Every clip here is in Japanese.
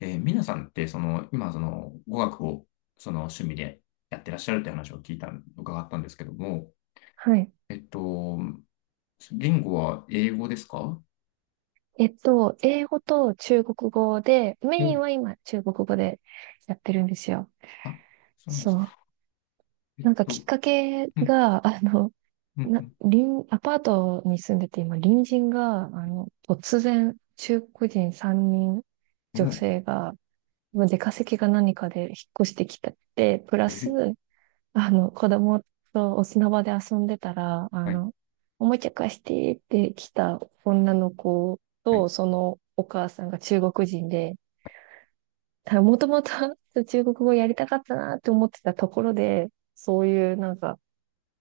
皆さんって、今、語学を、趣味でやってらっしゃるって話を聞いた、伺ったんですけども、はい。えっと、言語は英語ですか英語と中国語で、メインは今中国語でやってるんですよ。あ、そうなんでそすう。か。えっなんかきっと、かけうん、が、うん、隣、アパートに住んでて今、隣人が、突然、中国人3人、う女ん、お、性が、まあ出稼ぎが何かで引っ越してきたって、プラえス、ー、子供とお砂場で遊んでたら、はい、おもちゃ貸してって来た女の子はい、と、そのお母さんが中国人で、もともと 中国語やりたかったなって思ってたところで、そういうなんか、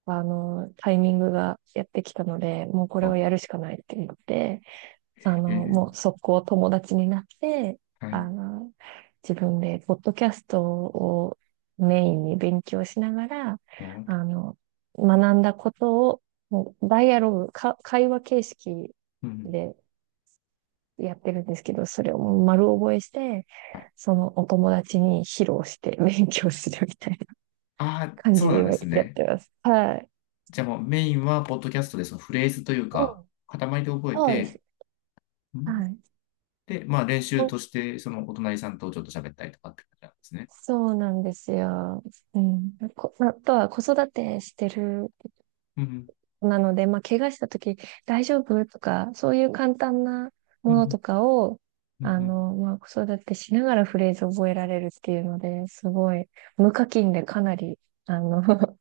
あの、タイミングがやってきたので、もうこれをあ、やるしかないって言って、えー、もう速攻友達になって、はあい、の、自分でポッドキャストをメインに勉強しながら、お、うあの、学んだことを、もうダイアログ、か、会話形式ん、でやってるんですけど、それをもう丸覚えして、はい。そのお友達に披露して勉強するみたいなああ、感そじうでなん今ですやっね。てます。はい。じゃあもうメインは、ポッドキャストで、そのフレーズといううか、ん、塊で覚えそうでて、す。うん。はい。で、まあ練習ほ、として、そのお隣さんとちょっと喋ったりとかって感じなんですね。そうなんですよ。うん。まあとは子育てしてるうんなので、まあ、怪我したとき大丈夫とか、そういう簡単なうものとん、かを、うん、まあ、子育てしながらフレーズ覚えられるっていうので、すごい、無課金でかなり、あの、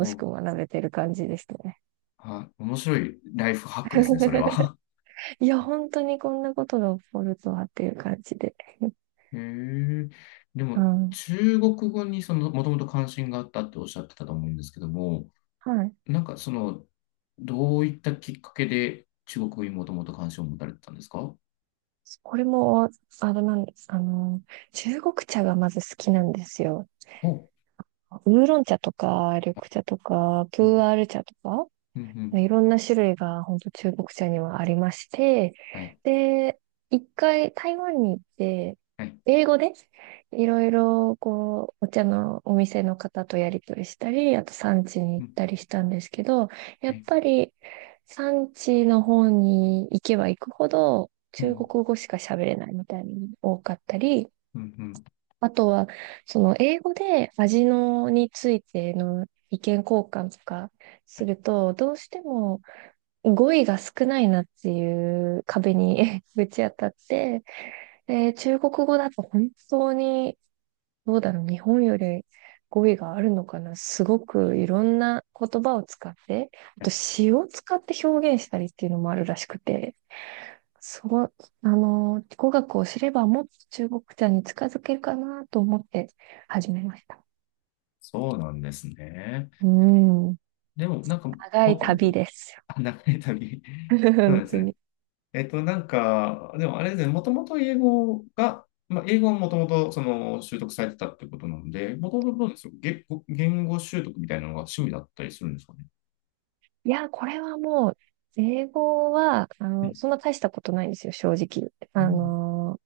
うん。しお、く学べてる感じですね。あ、面白いライフハックですね、それは。いや、本当にこんなことが起こるとはっていう感じで。へえ。でうも、ん。中国語にその、もともと関心があったっておっしゃってたと思うんですけども、はい。なんかその、どういったきっかけで中国語にもともと関心を持たれてたんですかこれも、あれなんです。中国茶がまず好きなんですよ。ほウーロン茶とか、緑茶とか、プうん、ーアール茶とか。うん、うん。いろんな種類が本当中国茶にはありまして、はい、で、一回台湾に行って、はい、英語でいろいろこう、お茶のお店の方とやり取りしたり、あと産地にう行っん、たりしたんですけど、やはっい、ぱり産地の方に行けば行くほどう中ん、国語しか喋れないみたいに多かったり、うん、うん。あとはその英語で味のについての意見交換とかすると、どうしても語彙が少ないなっていう壁に ぶち当たって、で、中国語だと本当に、どうだろう、日本より語彙があるのかな。すごくいろんな言葉を使って、あはとい、詩を使って表現したりっていうのもあるらしくて、そう、語学を知ればもっと中国茶に近づけるかなと思って始めました。そうなんですね。うん、でも、なんか、長もいとも旅と、ですよ。あ、長い旅。そう本です当ね。に。なんか、でもあれですね、もともと英語が、まあ、英語はもともとその習得されてたってことなんで、もともとどうですか。言語習得みたいなのが趣味だったりするんですかね。いや、これはもう、英語は、うん、そんな大したことないんですよ、正直。うん、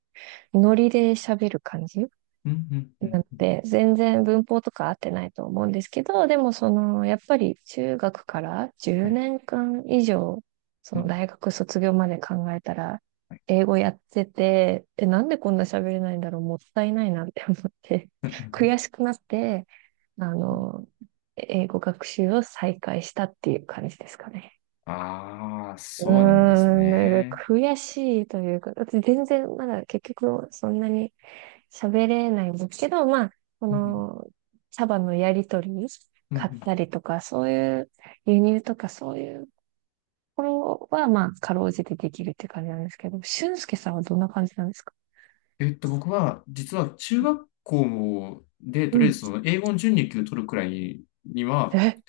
ノリで喋る感じうん、うん、うんなのうん、で、全然文法とか合ってないと思うんですけど、でもその、やっぱり中学からは10い、年間以上、そうのん、大学卒業まで考えたら、はい。英語やってて、え、なんでこんな喋れないんだろう、もったいないなって思って、うんう ん悔しくなって、あうん、の、英語学習を再開したっていう感じですかね。ああ、うそうなんですーん、なんかね。悔しいというか、だって全然まだ結局そんなに喋れないんですけど、まあ、こうんの、茶葉のやりとり、うんうん買っうん。たりとか、そういう輸入とかそういうころは、まあ、かろうじてできるって感じなんですけど、俊介さんはどんな感じなんですか？僕は、実は中学校で、うとりあえん。ずその英語の準2級取るくらいには、え、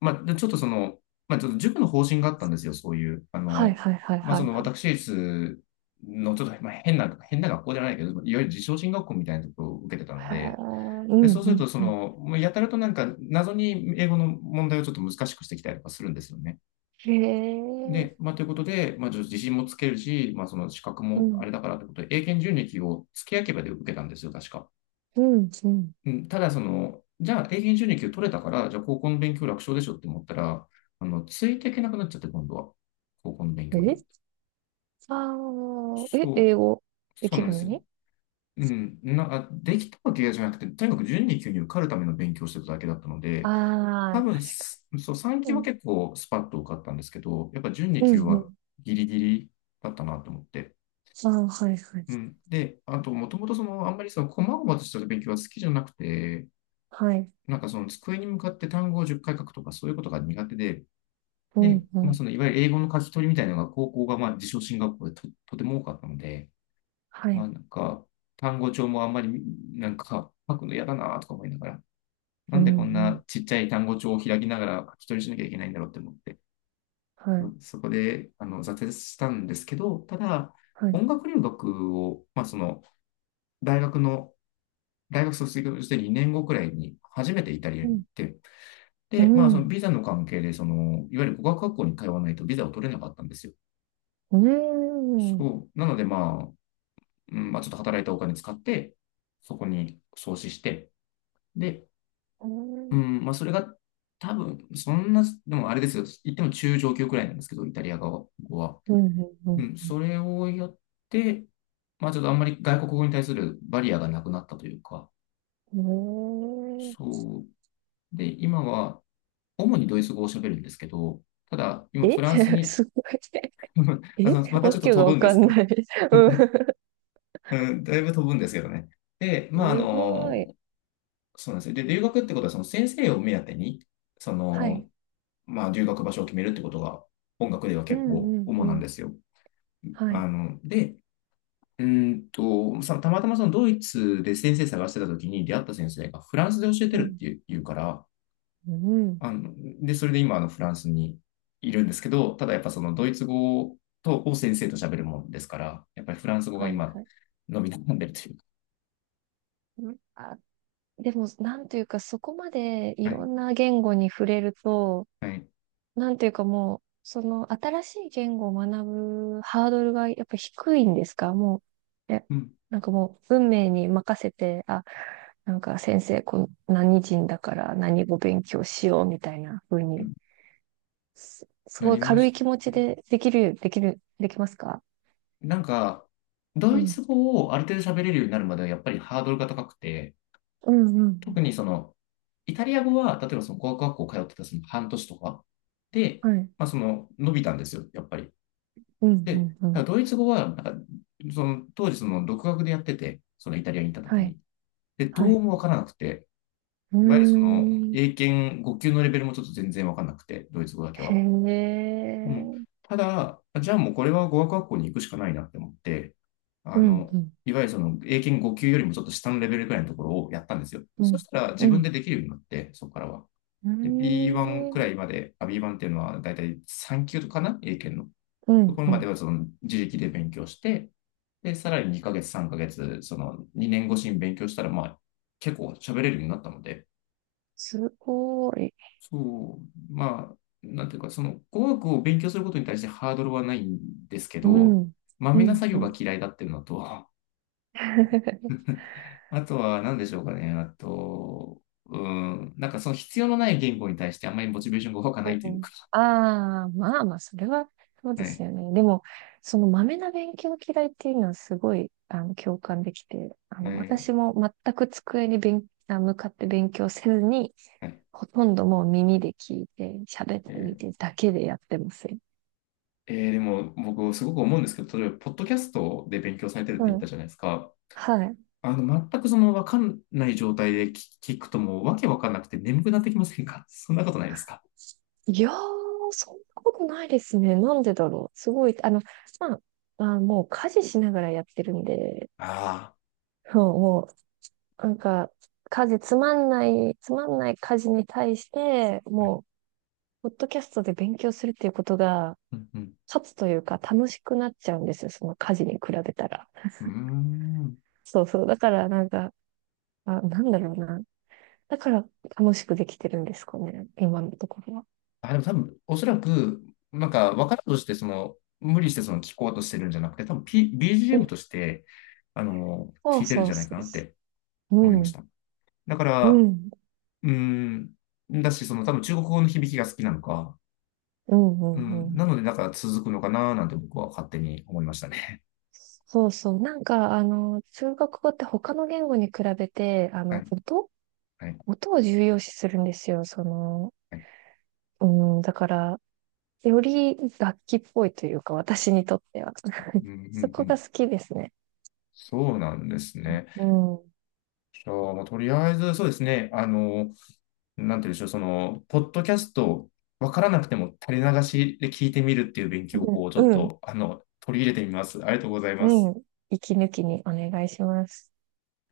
まあ、でちょっとその、まあ、ちょっと塾の方針があったんですよ、そういう。はいはいはいまあ、はそいのはい。私立のちょっと、まあ、変な学校じゃないけど、いわゆる自称進学校みたいなところを受けてたへので、ーうで、んうそうするんと、そうん。の、もうやたらとなんか謎に英語の問題をちょっと難しくしてきたりとかするんですよね。へえ、で、まあ、ということで、まあ、ちょっと自信もつけるし、まあ、その資格うもあん、れだからということで、英検準2級を付け焼き刃で受けたんですよ、確か。うん、うん。うん、ただその、じゃあ英検準2級取れたから、じゃあ高校の勉強楽勝でしょって思ったら、ついていけなくなっちゃって、今度は。高校の勉強に。え、英そう、語でそうきなんるでのすよ。に？うん、できたわけじゃなくて、とにかく準2級に受かるための勉強をしてただけだったので、あ多あ、分確かす、そう、3に。級うはん、結構スパッと受かったんですけど、やっぱ準2うん、級うはん。ギリギリだったなと思って。ああ、はい、はい。うん。で、あと、もともとその、あんまりその、細々とした勉強は好きじゃなくて、はい。なんかその机に向かって単語を10回書くとかそういうことが苦手で、うで、ん、うまあん。そのいわゆる英語の書き取りみたいなのが高校がまあ自称進学校で、とても多かったので、はまあい。なんか単語帳もあんまりなんか書くの嫌だなとか思いながら、なうんでん、うこんなん。ちっちゃい単語帳を開きながら書き取りしなきゃいけないんだろうって思って、はい、そこで挫折したんですけど、ただはい。音楽留学を、まあその大学の大学卒業して2年後くらいに初めてイタリアうに行っん、て、うで、まあ、そのん。ビザの関係で、その、いわゆる語学学校に通わないとビザを取れなかったんですよ。うん。うそう。なので、まあ、うん、まあ、ちょっと働いたお金使って、そこに創始して、で、うん。ん、まあ、それが多分、そんな、でもあれですよ。言っても中上級くらいなんですけど、イタリア語は。うん、ううん、ん、それをやって、まあ、ちょっとあんまり外国語に対するバリアがなくなったというか、うん。うん。そう。で、今は、主にドイツ語を喋るんですけど、ただ、今、え、 フランス に、すごい。えまたちわょっとけが飛ぶわんでかすけんど、ない。う ん。うん、だいぶ飛ぶんですけどね。で、まあ、すごい。そうなんですよ。で、留学ってことは、その先生を目当てに、そはい。の、まあ、留学場所を決めるってことが、音楽ではう結ん、構うん、う主なんん。ですよ。はい。で、たまたまそのドイツで先生探してた時に出会った先生がフランスで教えてうるっん、ていう、言うから、うん。あの、で、それで今、フランスにいるんですけど、ただやっぱそのドイツ語を先生と喋るもんですから、やっぱりフランス語がはい、今、はい。伸び悩んでるというか。うん、あ、でも、なんというか、そこまでいはろい。んな言語に触れると、はい、なんていうかもう、その新しい言語を学ぶハードルがやっぱ低いんですか？もう、え、うんなんかもう運命に任せて、あ、なんか先生、こう何人だから何語勉強しようみたいな風うに、ん、すなごいりま軽いし気持たちね。でできる、できる、できますか？なんか、ドうイツん。語をある程度喋れるようになるまではやっぱりハードルが高くて、うんうん特にその、イタリア語は、例えばその語学学校通ってたその半年とかで、うん。はい。まあその、伸びたんですよ、やっぱり。うんで、うんうたん。だドイツ語は、なんか、その、当時その、独学でやってて、そのイタリアに行った時はい。に。で、どはうい。もわからなくて、うーいわゆるその、ん。英検5級のレベルもちょっと全然わかんなくて、ドイツ語だけへは。うん。え。ただ、じゃあもうこれは語学学校に行くしかないなって思って、うあんの、うん。いわゆるその英検5級よりもちょっと下のレベルくらいのところをやったんですよ。うそん。したら自う分でん。できるようになって、そこからは。うーで、B1 くらん、いまで、あ、B1 っていうのはだいたい3級かな、英検の。うとこん、ろうまでん、はその自力で勉強して、で、さらに2ヶ月、3ヶ月、その2年越しに勉強したら、まあ、結構喋れるようになったので、すごい。そう、まあ、なんていうか、その語学を勉強することに対してハードルはないんですけうん、ど、まうめなん、作う業がん。嫌いだっていうのと、あとは何でしょうかね、あと、うん、なんかその必要のない言語に対してあんまりモチベーションが湧かないとういうん、か、ああ、まあまあ、それは、そうはですい、よね。でも、その豆な勉強嫌いっていうのはすごい、共感できて、はい、私も全く机に向かって勉強せずに、はい。ほとんどもう耳で聞いて、喋えってみーてだけでやってますよ。でも僕すごく思うんですけど、例えば、ポッドキャストで勉強されてるってう言ったん。じゃないですか。はい。全くその分かんない状態で聞くともうわけわかんなくて眠くなってきませんか？ そんなことないですか。いやー、そんなことないですね。なんでだろう。すごい、まあ、まあ、もう家事しながらやってるんで、ああ。そうもう、なんか、家事つまんない、つまんない家事に対して、もう、ポッドキャストで勉強するっていうことが、うんうん、勝つというか、楽しくなっちゃうんですよ。その家事に比べたら。うーん、そうそう。だから、なんか、あ、なんだろうな。だから、楽しくできてるんですかね。今のところは。あ、でも多分、おそらく、なんか、分からんとして、その、無理してその聞こうとしてるんじゃなくて、多分、う BGM んとして、そ聞ういてるんそじうゃないそかうなっそてう。思いまうしん。た。だかうら、ん。うーん、だし、その、多分、中国語の響きが好きなのか、うんううんうん、んなので、なんか続くのかな、なんて僕は勝手に思いましたね。そうそう。なんか、中国語って他の言語に比べて、はい、音はい、音を重要視するんですよ。その、はい。うん、だから、より楽器っぽいというか、私にとっては。うん、うそん、うこがん。好きですね。そうなんですね。うん。うん、じゃあ、もうとりあえず、そうですね。なんて言うんでしょう、その、ポッドキャスト、わからなくても垂れ流しで聞いてみるっていう勉強法をちょっうん、と、取り入れてみます。ありがとうございうます。ん。息抜きにお願いします。